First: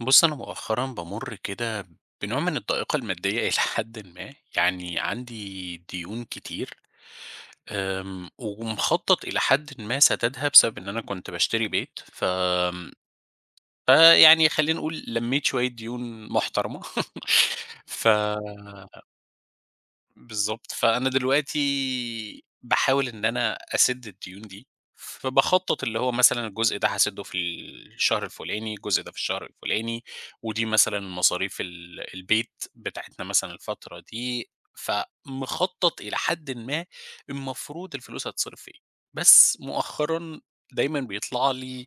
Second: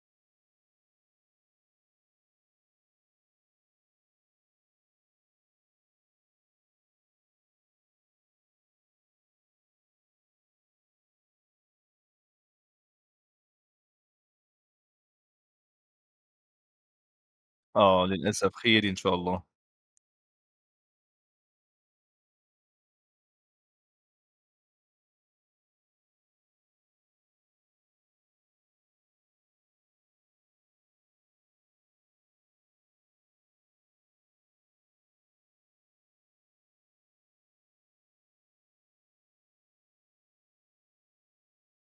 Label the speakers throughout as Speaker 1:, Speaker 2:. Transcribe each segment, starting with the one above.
Speaker 1: بُص، أنا مؤخرًا بامُر كده بنوع من الضائقة المادية إلى حدٍ ما، يعني عندي ديون كتير، ومخطط إلى حدٍ ما سدادها بسبب إن أنا كنت باشتري بيت، فيعني خلّينا نقول لميت شوية ديون محترمة
Speaker 2: آه
Speaker 1: ف
Speaker 2: للأسف، خير إن شاء الله.
Speaker 1: بالضبط، فأنا دلوقتي باحاول إن أنا أسِدّ الديون دي، فباخطّط اللي هو مثلًا الجزء ده هاسِدّه في الشهر الفلاني، الجزء ده في الشهر الفلاني، ودي مثلًا مصاريف البيت بتاعتنا مثلًا الفترة دي، فمخطّط إلى حدٍ ما المفروض الفلوس هتتصرف في إيه، بس مؤخرًا دايمًا بيطلع لي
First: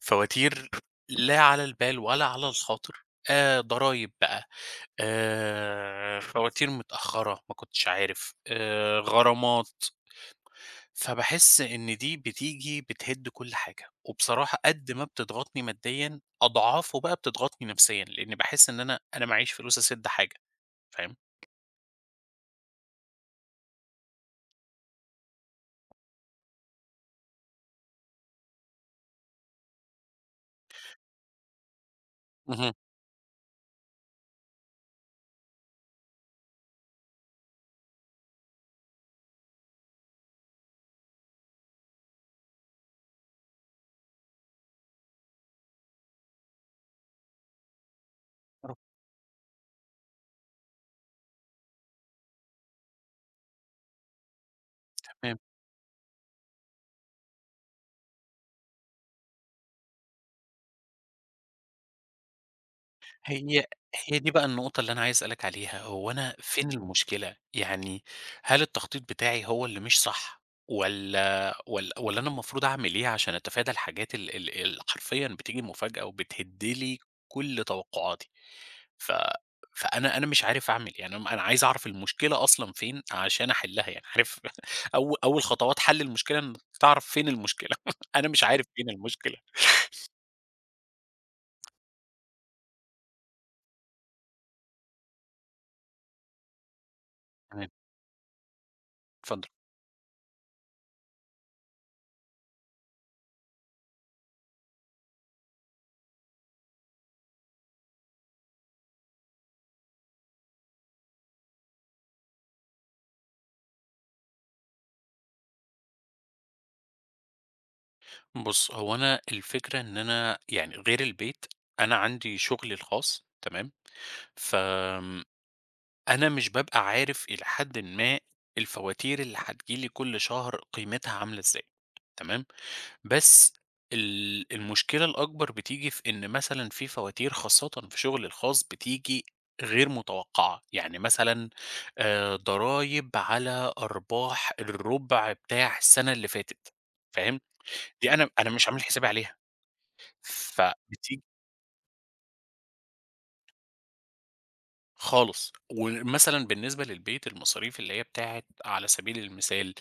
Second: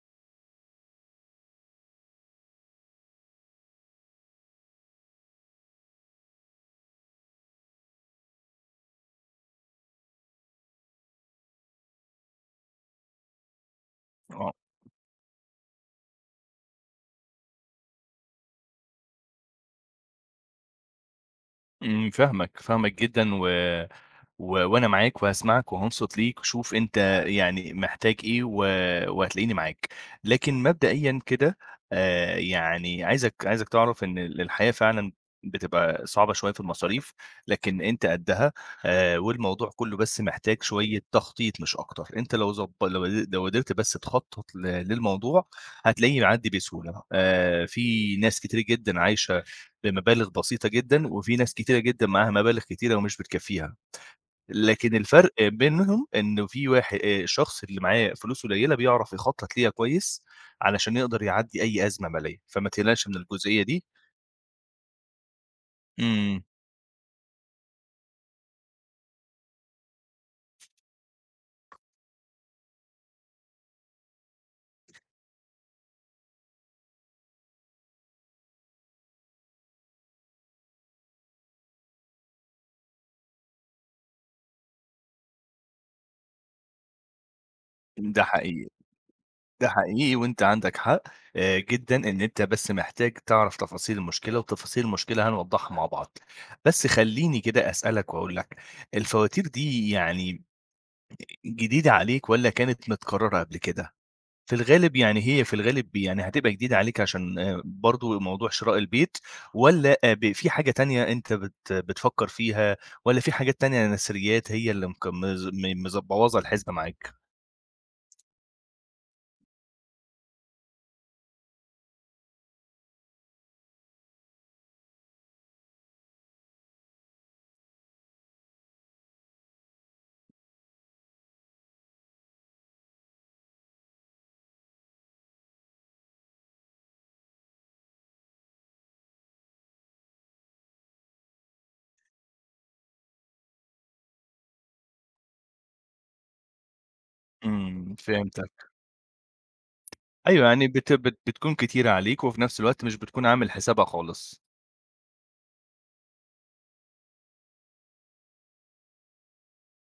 Speaker 1: فواتير لا على البال ولا على الخاطر، ضرايب بقى، فواتير متأخّرة، ما كنتش عارف، غرامات، فباحس إن دي بتيجي بتهِد كل حاجة،
Speaker 2: آه.
Speaker 1: وبصراحة قد ما بتضغطني ماديًا، أضعافه بقى بتضغطني نفسيًا، لإني باحس إن أنا معييش فلوس أسِد حاجة، فاهم؟
Speaker 2: فاهمك، فاهمك جدًا، و و وأنا معاك وهاسمعك وهانصت ليك. شوف أنت يعني محتاج إيه وهتلاقيني معاك. لكن مبدئيًا كده،
Speaker 1: اهم.
Speaker 2: يعني عايزك تعرف إن الحياة فعلًا بتبقى صعبة شوية في المصاريف، لكن أنت قدّها. والموضوع كُلّه بس محتاج شوية تخطيط مش أكتر. أنت لو ضب لو لو قدرت بس تخطط للموضوع هتلاقيه يعدّي بسهولة. في ناس كتيرة جدًا عايشة بمبالغ بسيطة جدًا، وفي ناس كتيرة جدًا معاها مبالغ كتيرة ومش بتكفّيها. لكن الفرق بينهم إنه في واحد، الشخص اللي معاه فلوس قليلة بيعرف يخطط ليها كويس، علشان يقدر يعدّي أي أزمة مالية، فما تقلقش من الجزئية
Speaker 1: هي
Speaker 2: دي.
Speaker 1: هي دي بقى النقطة اللي أنا عايز أسألك عليها، هو أنا
Speaker 2: إمم.
Speaker 1: فين المشكلة؟ يعني هل التخطيط بتاعي هو اللي مش صح والّا أنا المفروض أعمل إيه عشان أتفادى الحاجات ال ال اللي حرفيًا بتيجي مفاجأة وبتهد لي كل توقعاتي؟ ف فأنا أنا مش عارف أعمل إيه. يعني أنا عايز أعرف المشكلة أصلًا فين عشان أحلها يعني عارف أو أول خطوات حل المشكلة إنك تعرف فين المشكلة،
Speaker 2: ده
Speaker 1: أنا مش عارف
Speaker 2: حقيقي،
Speaker 1: فين المشكلة.
Speaker 2: ده حقيقي، وأنت عندك حق جدًا، إن أنت بس محتاج تعرف تفاصيل المشكلة، وتفاصيل المشكلة هنوضّحها مع بعض. بس خلّيني
Speaker 1: تمام،
Speaker 2: كده أسألك وأقول لك، الفواتير
Speaker 1: اتفضل.
Speaker 2: دي يعني جديدة عليك والّا كانت متكررة قبل كده؟ في الغالب يعني، هي في الغالب يعني هتبقى جديدة عليك عشان برضه موضوع شراء البيت، والّا ب في حاجة تانية أنت بتفكّر فيها، والّا في حاجات تانية نثريات هي اللي مك مز م مز مبوظة الحسبة معاك؟
Speaker 1: بُص، هو أنا الفكرة إن أنا يعني غير البيت، أنا عندي شغلي الخاص تمام، فآمم، أنا مش بابقى عارف إلى حدٍ ما الفواتير اللي هتيجي لي كل شهر قيمتها عاملة إزاي، تمام، بس المشكلة الأكبر بتيجي في إن مثلًا في فواتير خاصةً في شغلي الخاص بتيجي غير متوقعة، يعني مثلًا ضرايب على أرباح الربع بتاع السنة اللي فاتت، فاهم،
Speaker 2: إمم،
Speaker 1: دي أنا
Speaker 2: فهمتك.
Speaker 1: مش عامل حسابي عليها.
Speaker 2: أيوه يعني بت بت
Speaker 1: فبتيجي
Speaker 2: بتكون كتيرة عليك، وفي نفس الوقت مش بتكون عامل حسابها خالص.
Speaker 1: خالص، ومثلًا بالنسبة للبيت المصاريف اللي هي بتاعة على سبيل المثال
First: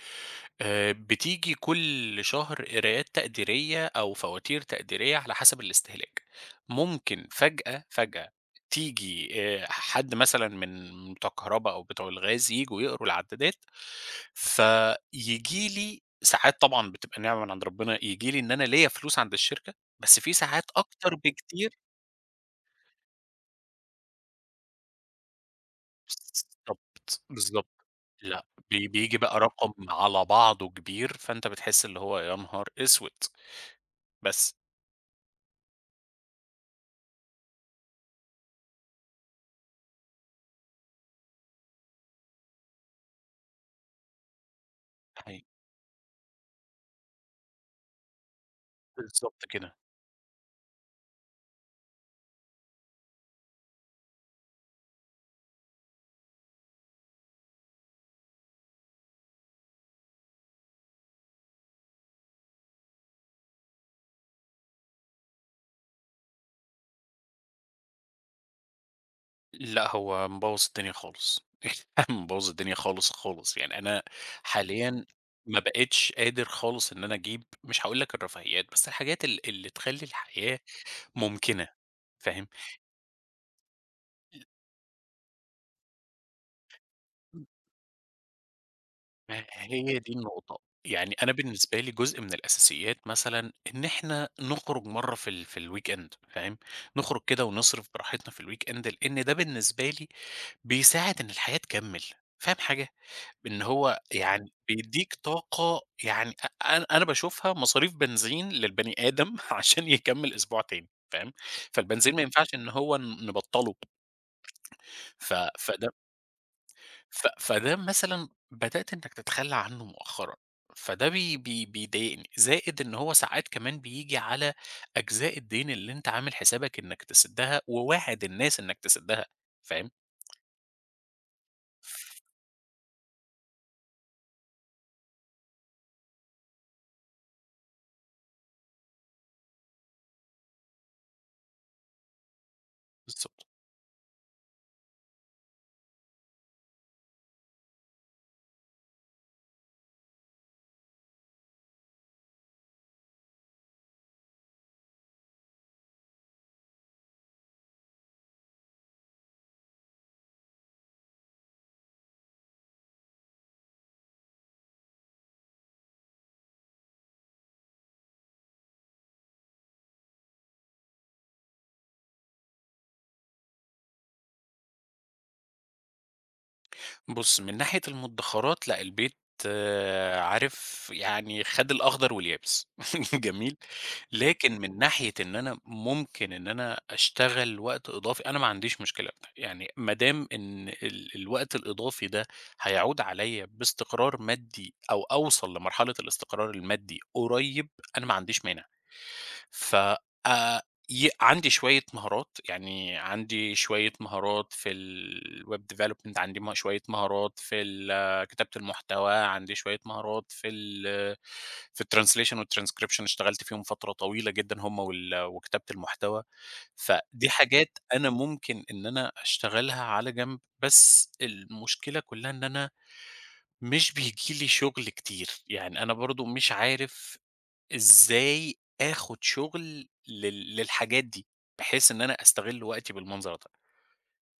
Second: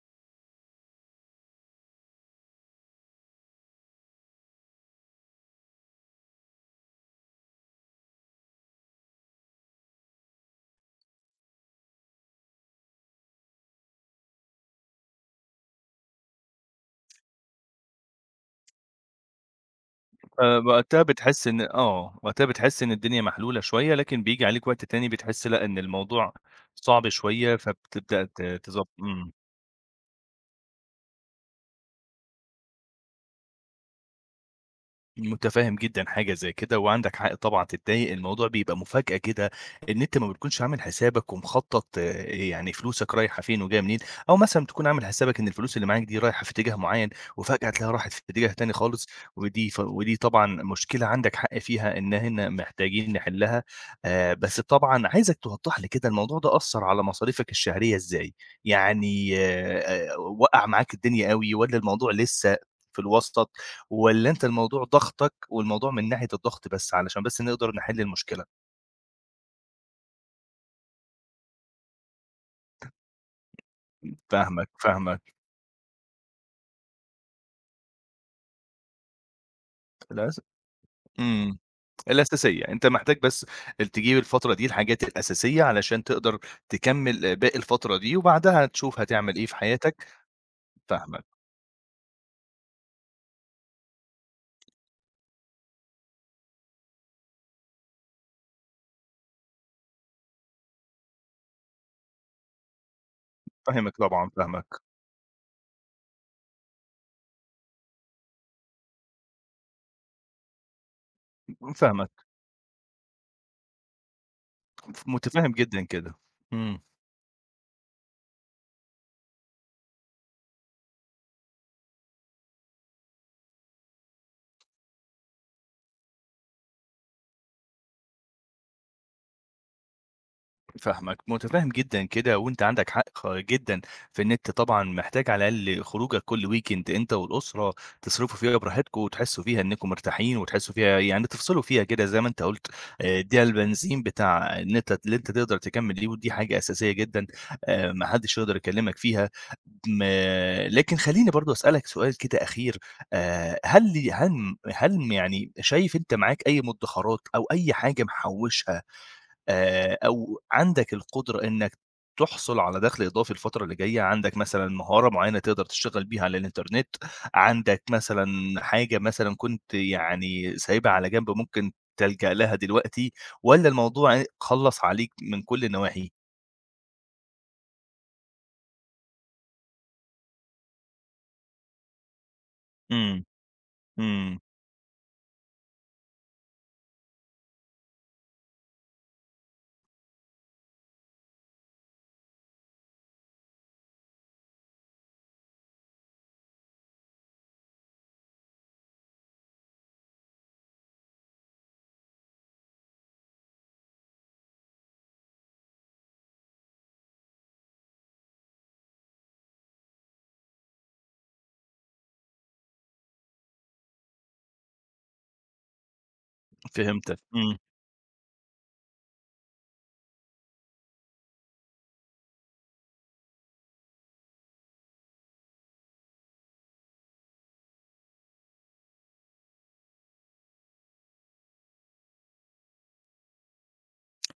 Speaker 1: بتيجي كل شهر قراءات تقديرية أو فواتير تقديرية على حسب الاستهلاك، ممكن فجأة، فجأة تيجي حد مثلًا من بتوع الكهربا أو بتوع الغاز ييجوا يقروا العدادات، فييجي لي ساعات طبعًا بتبقى نعمة من عند ربنا، ييجي لي إن أنا ليّا فلوس عند الشركة، بس في ساعات
Speaker 2: فوقتها
Speaker 1: أكتر
Speaker 2: بتحس إن
Speaker 1: بكتير
Speaker 2: آه، وقتها بتحس إن الدنيا محلولة شوية، لكن بييجي عليك وقت تاني بتحس لأ، إن الموضوع صعب
Speaker 1: بالضبط،
Speaker 2: شوية،
Speaker 1: بالضبط.
Speaker 2: فبتبدأ
Speaker 1: لأ،
Speaker 2: تضب.
Speaker 1: بييجي
Speaker 2: إمم.
Speaker 1: بقى رقم على بعضه كبير، فأنت بتحس اللي هو يا نهار أسود! بس
Speaker 2: متفهم جدًا حاجة زي كده، وعندك حق طبعًا تتضايق، الموضوع بيبقى مفاجأة كده، إن أنت ما بتكونش عامل حسابك ومخطط، آه، يعني فلوسك رايحة فين وجاية منين، أو مثلًا تكون عامل حسابك
Speaker 1: حقيقي،
Speaker 2: إن الفلوس اللي معاك دي رايحة في اتجاه معين، وفجأة تلاقيها راحت في اتجاه تاني خالص،
Speaker 1: بالضبط كده.
Speaker 2: ودي طبعًا مشكلة عندك حق فيها، إن هنا محتاجين نحلها. بس طبعًا عايزك توضح لي كده الموضوع ده أثّر على مصاريفك الشهرية إزاي؟ يعني وقّع معاك الدنيا أوي والّا الموضوع لسه في الوسط؟ والّا أنت الموضوع ضاغطك والموضوع من ناحية الضغط بس، علشان بس نقدر نحل المشكلة؟
Speaker 1: لأ، هو مبوّظ الدنيا خالص، مبوّظ الدنيا خالص، خالص. يعني أنا
Speaker 2: فاهمك،
Speaker 1: حاليًا
Speaker 2: فاهمك.
Speaker 1: ما بقيتش قادر خالص إن أنا أجيب مش هاقول لك الرفاهيات، بس الحاجات اللي تخلّي
Speaker 2: للأس
Speaker 1: الحياة
Speaker 2: إمم.
Speaker 1: ممكنة، فاهم؟
Speaker 2: الأساسية، أنت محتاج بس تجيب الفترة دي الحاجات الأساسية علشان تقدر تكمّل باقي الفترة دي، وبعدها تشوف هتعمل إيه
Speaker 1: ما
Speaker 2: في
Speaker 1: هي
Speaker 2: حياتك.
Speaker 1: دي النقطة، يعني
Speaker 2: فاهمك،
Speaker 1: أنا بالنسبة لي جزء من الأساسيات مثلًا إن إحنا نخرج مرّة في الweekend فاهم، نخرج كده ونصرف براحتنا في الweekend لإن ده بالنسبة لي بيساعد إن الحياة تكمّل، فاهم حاجة؟ إن
Speaker 2: فاهمك
Speaker 1: هو
Speaker 2: طبعًا،
Speaker 1: يعني
Speaker 2: فاهمك،
Speaker 1: بيدّيك طاقة يعني أ أنا أنا باشوفها مصاريف بنزين للبني آدم عشان يكمّل أسبوع تاني فاهم، فالبنزين ما
Speaker 2: فاهمك،
Speaker 1: ينفعش إن هو نبطّله ف
Speaker 2: متفهّم جدًا
Speaker 1: فده
Speaker 2: كده. إمم.
Speaker 1: ف فده مثلًا بدأت إنك تتخلّى عنّه مؤخرًا، فده بي بي بيضايقني، زائد إن هو ساعات كمان بييجي على أجزاء الدين اللي أنت عامل حسابك إنك تسدّها وواعد الناس إنك تسدّها، فاهم؟
Speaker 2: فاهمك، متفهم جدًا كده، وأنت عندك حق جدًا في إن أنت طبعًا محتاج على الأقل خروجك كل weekend، أنت والأسرة تصرفوا فيها براحتكم، وتحسوا فيها إنكم مرتاحين، وتحسوا فيها يعني تفصلوا فيها كده زي ما أنت قُلت. ده البنزين بتاع إن أنت اللي أنت تقدر تكمل بيه، ودي حاجة أساسية جدًا. ما حدش يقدر يكلمك فيها. م لكن خلّيني برضه أسألك سؤال كده أخير. هل هل هل م يعني شايف أنت معاك أي مدخرات أو أي حاجة محوشها، أو عندك القدرة إنّك تحصل على دخل إضافي الفترة اللي جاية، عندك مثلًا مهارة معيّنة تقدر تشتغل بيها على الإنترنت، عندك مثلًا حاجة مثلًا كنت يعني سايبها على جنب ممكن تلجأ لها دلوقتي، والّا الموضوع خلّص عليك من كل النواحي؟
Speaker 1: بُص، من ناحية المدخرات لأ، البيت عارف يعني خَد الأخضر واليابس
Speaker 2: إمم،
Speaker 1: جميل،
Speaker 2: إمم،
Speaker 1: لكن من ناحية إن أنا ممكن إن أنا أشتغل وقت إضافي، أنا ما عنديش مشكلة في ده، يعني ما دام إن الوقت الإضافي ده هيعود عليَّ باستقرار مادي أو أوصل لمرحلة الاستقرار المادي قريب، أنا ما عنديش مانع. ف آآ ي عندي شوية مهارات، يعني عندي شوية مهارات في الweb development، عندي شوية مهارات في كتابة المحتوى، عندي شوية مهارات في الtranslation والtranscription اشتغلت فيهم فترة طويلة جدًا هم وكتابة المحتوى،
Speaker 2: فهمتك،
Speaker 1: فدي
Speaker 2: إمم.
Speaker 1: حاجات أنا ممكن إن أنا أشتغلها على جنب، بس المشكلة كلها إن أنا مش بييجي لي شغل كتير، يعني أنا برضه مش عارف إزاي آخُد شُغل للحاجات دي، بحيث إن أنا أستغِل وقتي بالمنظر ده،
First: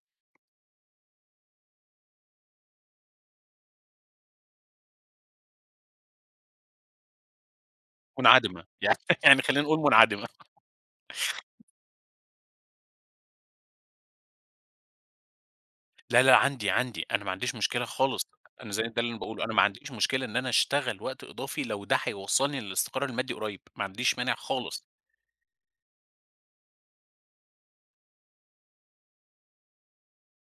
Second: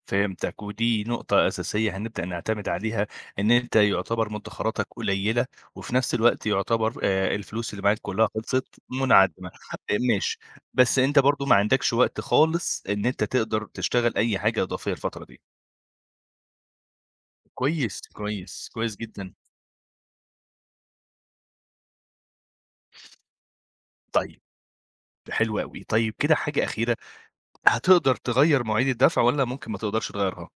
Speaker 2: فهمتك، ودي نقطة أساسية هنبدأ نعتمد عليها، إن أنت يُعتبر مدخراتك قليلة، وفي نفس الوقت يُعتبر الفلوس اللي معاك كلها
Speaker 1: منعدمة
Speaker 2: خلصت
Speaker 1: يعني يعني
Speaker 2: منعدمة.
Speaker 1: خلّينا نقول منعدمة،
Speaker 2: ماشي، بس أنت برضه ما عندكش وقت خالص إن أنت تقدر تشتغل أي حاجة إضافية الفترة دي.
Speaker 1: لا، لا عندي، عندي، أنا ما عنديش مشكلة
Speaker 2: كويس،
Speaker 1: خالص،
Speaker 2: كويس،
Speaker 1: أنا زي ده
Speaker 2: كويس
Speaker 1: اللي أنا
Speaker 2: جدًا.
Speaker 1: باقوله، أنا ما عنديش مشكلة إن أنا أشتغل وقت إضافي لو ده هيوصّلني للاستقرار المادي قريّب، ما عنديش مانع
Speaker 2: طيب،
Speaker 1: خالص،
Speaker 2: حلو أوي. طيب كده حاجة أخيرة، هتقدر تغيّر مواعيد الدفع والّا ممكن ما تقدرش تغيّرها؟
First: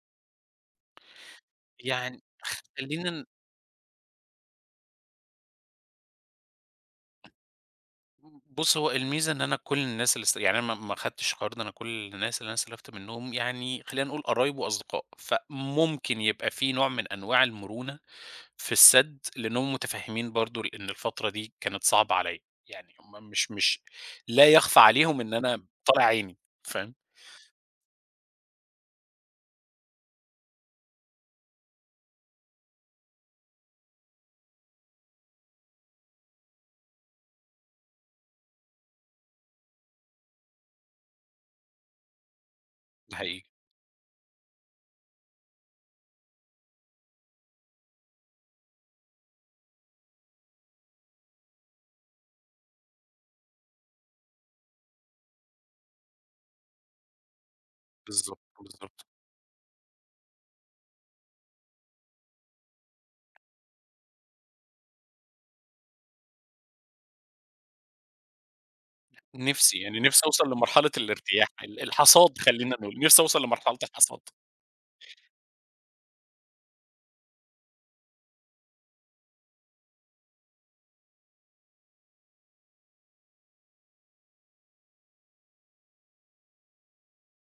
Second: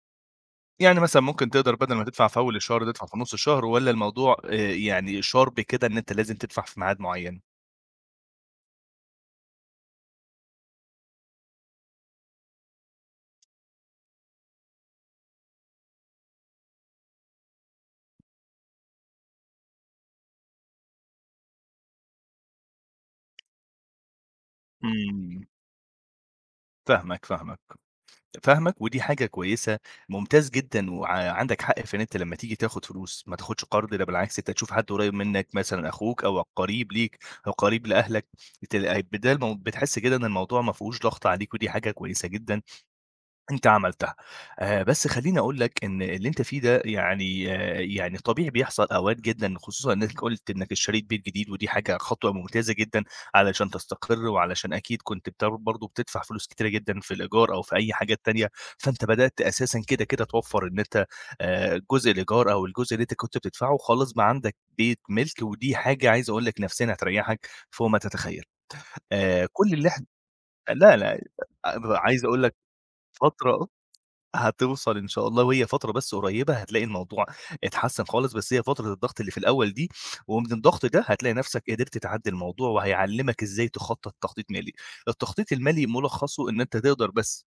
Speaker 2: يعني مثلًا ممكن تقدر بدل ما
Speaker 1: يعني
Speaker 2: تدفع في أول الشهر تدفع
Speaker 1: خلّينا
Speaker 2: في نُص الشهر، والّا الموضوع يعني sharp كده إن أنت لازم تدفع في ميعاد معين؟
Speaker 1: بُص هو الميزة إن أنا كل الناس اللي يعني أنا ما خدتش القرار ده، أنا كل الناس اللي أنا استلفت منّهم يعني خلّينا نقول قرايب وأصدقاء، فممكن يبقى في نوع من أنواع المرونة في السَد، لأنهم متفهمين برضه لإن الفترة دي كانت صعبة عليَّ، يعني هُم مش لا يخفى عليهم إن
Speaker 2: إمم،
Speaker 1: أنا طالع عيني، فاهم؟
Speaker 2: فاهمك، فاهمك، فاهمك، ودي حاجة كويسة. ممتاز جدًا، عندك حق في إن أنت لمّا تيجي تاخد فلوس ما تاخدش قرض. ده بالعكس أنت تشوف حد قريب منك مثلًا أخوك أو قريب ليك أو قريب لأهلك، بدال ما بتحس كده إن الموضوع ما فيهوش ضغط عليك، ودي حاجة كويسة جدًا.
Speaker 1: ده حقيقي،
Speaker 2: أنت عملتها. بس خلّيني أقول لك إن اللي أنت فيه ده يعني يعني طبيعي بيحصل أوقات جدًا، خصوصًا إنك قُلت إنك اشتريت بيت جديد، ودي حاجة خطوة ممتازة جدًا علشان تستقر، وعلشان أكيد كنت برضه بتدفع فلوس كتيرة جدًا في الإيجار أو في أي حاجات
Speaker 1: بالضبط،
Speaker 2: تانية. فأنت
Speaker 1: بالضبط.
Speaker 2: بدأت أساسًا كده، كده توفّر إن أنت جزء الإيجار أو الجزء اللي أنت كنت بتدفعه خلاص بقى عندك بيت مِلْك، ودي حاجة عايز أقول لك نفسيًا هتريّحك فوق ما تتخيّل. كل
Speaker 1: نفسي،
Speaker 2: اللي
Speaker 1: يعني
Speaker 2: إحنا.
Speaker 1: نفسي أوصل لمرحلة
Speaker 2: لا، لا،
Speaker 1: الارتياح، ال
Speaker 2: عايز
Speaker 1: الحصاد
Speaker 2: أقول لك
Speaker 1: خلّينا نقول، نفسي أوصل
Speaker 2: فترة
Speaker 1: لمرحلة الحصاد.
Speaker 2: هتوصل إن شاء الله، وهي فترة بس قريّبة هتلاقي الموضوع اتحسّن خالص. بس هي فترة الضغط اللي في الأول دي، ومن الضغط ده هتلاقي نَفْسك قدرت تعدّي الموضوع، وهيعلّمك إزاي تخطّط تخطيط مالي. التخطيط المالي ملخّصه إن أنت تقدر بس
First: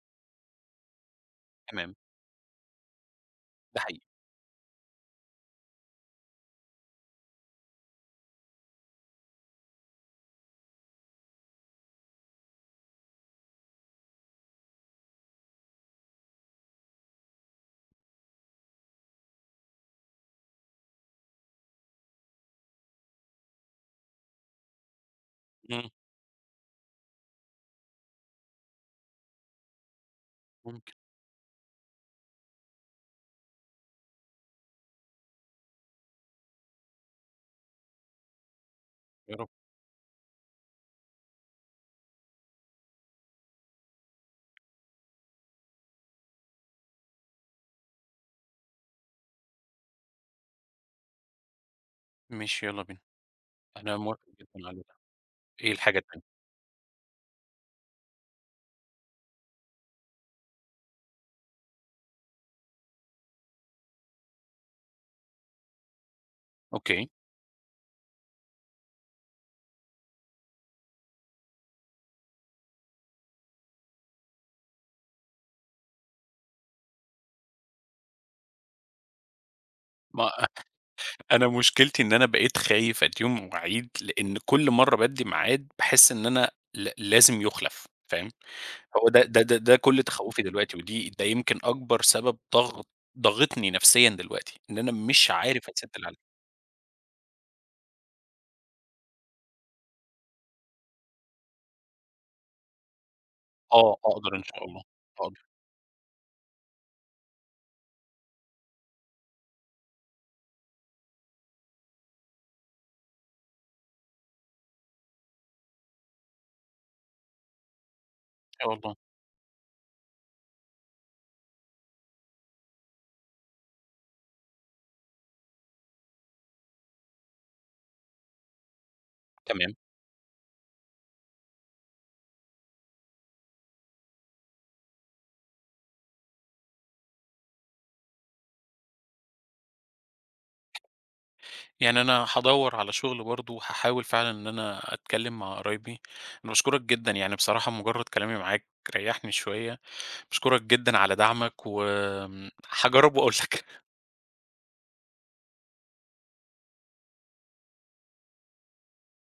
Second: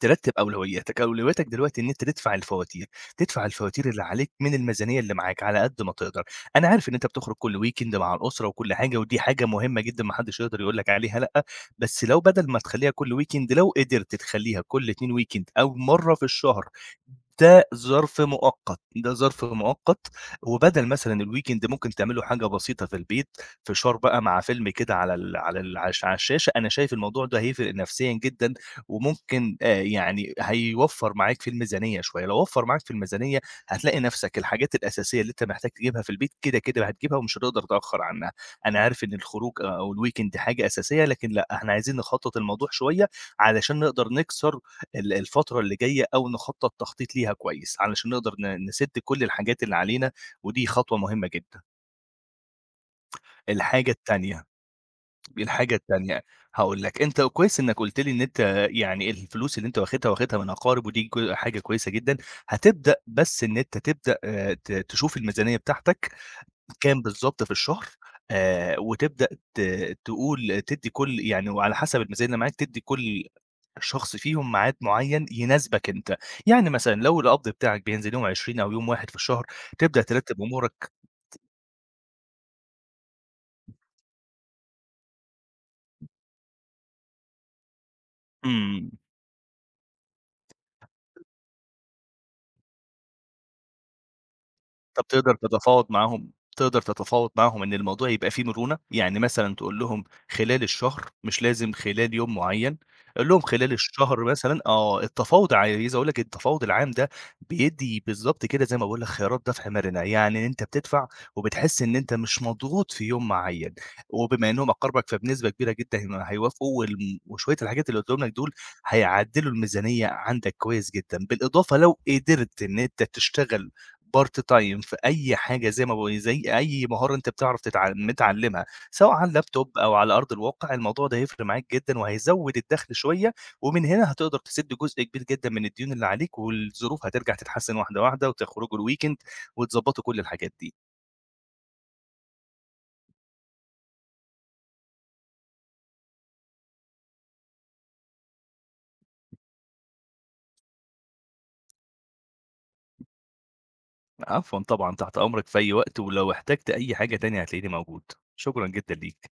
Speaker 2: ترتّب أولوياتك. أولوياتك دلوقتي إن
Speaker 1: تمام،
Speaker 2: أنت تدفع الفواتير، تدفع
Speaker 1: ده
Speaker 2: الفواتير اللي
Speaker 1: حقيقي.
Speaker 2: عليك من الميزانية اللي معاك على قد ما تقدر. أنا عارف إن أنت بتخرج كل weekend مع الأسرة وكل حاجة، ودي حاجة مهمة جدًا ما حدش يقدر يقول لك عليها لأ. بس لو بدل ما تخلّيها كل weekend، لو قدرت تخلّيها كل 2 weekend أو مرّة في الشهر. ده ظرف مؤقت، ده ظرف مؤقت. وبدل مثلًا الweekend ممكن تعمل له حاجة بسيطة في البيت، فشار بقى مع فيلم كده
Speaker 1: إمم،
Speaker 2: على الشاشة. أنا شايف الموضوع ده هيفرق نفسيًا جدًا، وممكن يعني
Speaker 1: ممكن،
Speaker 2: هيوفّر معاك في الميزانية شوية. لو وفّر معاك في الميزانية هتلاقي نَفْسك الحاجات الأساسية اللي أنت محتاج تجيبها في البيت، كده كده هتجيبها ومش هتقدر تتأخّر عنها. أنا عارف إن
Speaker 1: يا رب.
Speaker 2: الخروج أو الweekend دي حاجة أساسية، لكن لأ، إحنا عايزين نخطّط الموضوع شوية علشان نقدر نكسر الفترة اللي جاية أو نخطّط تخطيط ليها كويس، علشان نقدر نسِد كل الحاجات اللي علينا، ودي خطوة مهمة جدًا.
Speaker 1: ماشي، يالّا بينا،
Speaker 2: الحاجة
Speaker 1: أنا موافق
Speaker 2: التانية،
Speaker 1: جدًا على ده. إيه
Speaker 2: الحاجة
Speaker 1: الحاجة
Speaker 2: التانية
Speaker 1: التانية؟
Speaker 2: هاقول لك. أنت كويس إنك قُلت لي إن أنت يعني الفلوس اللي أنت واخدها، واخدها من أقارب، ودي حاجة كويسة جدًا. هتبدأ بس إن أنت تبدأ ت تشوف الميزانية بتاعتك كام
Speaker 1: أوكي.
Speaker 2: بالضبط في الشهر. وتبدأ ت تقول تدّي كل يعني، وعلى حسب الميزانية اللي معاك تدّي كل شخص فيهم ميعاد معيّن يناسبك أنت. يعني مثلًا لو القبض بتاعك بينزل يوم 20 أو يوم 1 في الشهر، تبدأ ترتّب
Speaker 1: ما
Speaker 2: أمورك.
Speaker 1: أنا مشكلتي إن أنا بقيت خايف أدّيهم مواعيد، لإن كل مرّة بادّي ميعاد باحس إن أنا لازم يُخلف، فاهم؟
Speaker 2: إمم.
Speaker 1: هو ده كل تخوّفي دلوقتي، ده يمكن أكبر سبب ضاغطني نفسيًا دلوقتي، إن أنا
Speaker 2: طب
Speaker 1: مش
Speaker 2: تقدر
Speaker 1: عارف
Speaker 2: تتفاوض
Speaker 1: أسيطر
Speaker 2: معاهم،
Speaker 1: عليه.
Speaker 2: تقدر تتفاوض معاهم إن الموضوع يبقى فيه مرونة؟ يعني مثلًا تقول لهم خلال الشهر، مش لازم خلال يوم معيّن. قُل لهم خلال
Speaker 1: آه،
Speaker 2: الشهر
Speaker 1: أقدر إن
Speaker 2: مثلًا،
Speaker 1: شاء الله،
Speaker 2: آه،
Speaker 1: أقدر
Speaker 2: التفاوض عايز أقول لك التفاوض العام ده بيدّي بالضبط كده زي ما باقول لك خيارات دفع مرنة. يعني أنت بتدفع وبتحس إن أنت مش مضغوط في يوم معيّن. وبما إنهم أقاربك فبنسبة كبيرة جدًا هم هيوافقوا، وشوية الحاجات اللي قُلتهم لك دول
Speaker 1: إن شاء الله،
Speaker 2: هيعدّلوا الميزانية عندك كويس جدًا. بالإضافة لو قدرت إن أنت تشتغل part time في أي حاجة زي ما باقول، زي أي مهارة أنت بتعرف متعلمها، سواء على
Speaker 1: تمام.
Speaker 2: اللابتوب أو على أرض الواقع، الموضوع ده هيفرق معاك جدًا وهيزوّد الدخل شوية. ومن هنا هتقدر تسد جزء كبير جدًا من الديون اللي عليك، والظروف هترجع تتحسن واحدة واحدة، وتخرجوا الweekend وتضبطوا كل الحاجات دي.
Speaker 1: يعني أنا هادوّر على شغل برضه، هاحاول فعلًا إن أنا أتكلّم مع قرايبي. أنا باشكرك جدًا، يعني بصراحة مجرّد كلامي معاك ريّحني شوية، باشكرك جدًا على دعمك، هاجرّب وأقول لك.
Speaker 2: عفوًا طبعًا، تحت أمرك في أي وقت، ولو احتجت أي حاجة تانية هتلاقيني موجود. شكرًا جدًا ليك.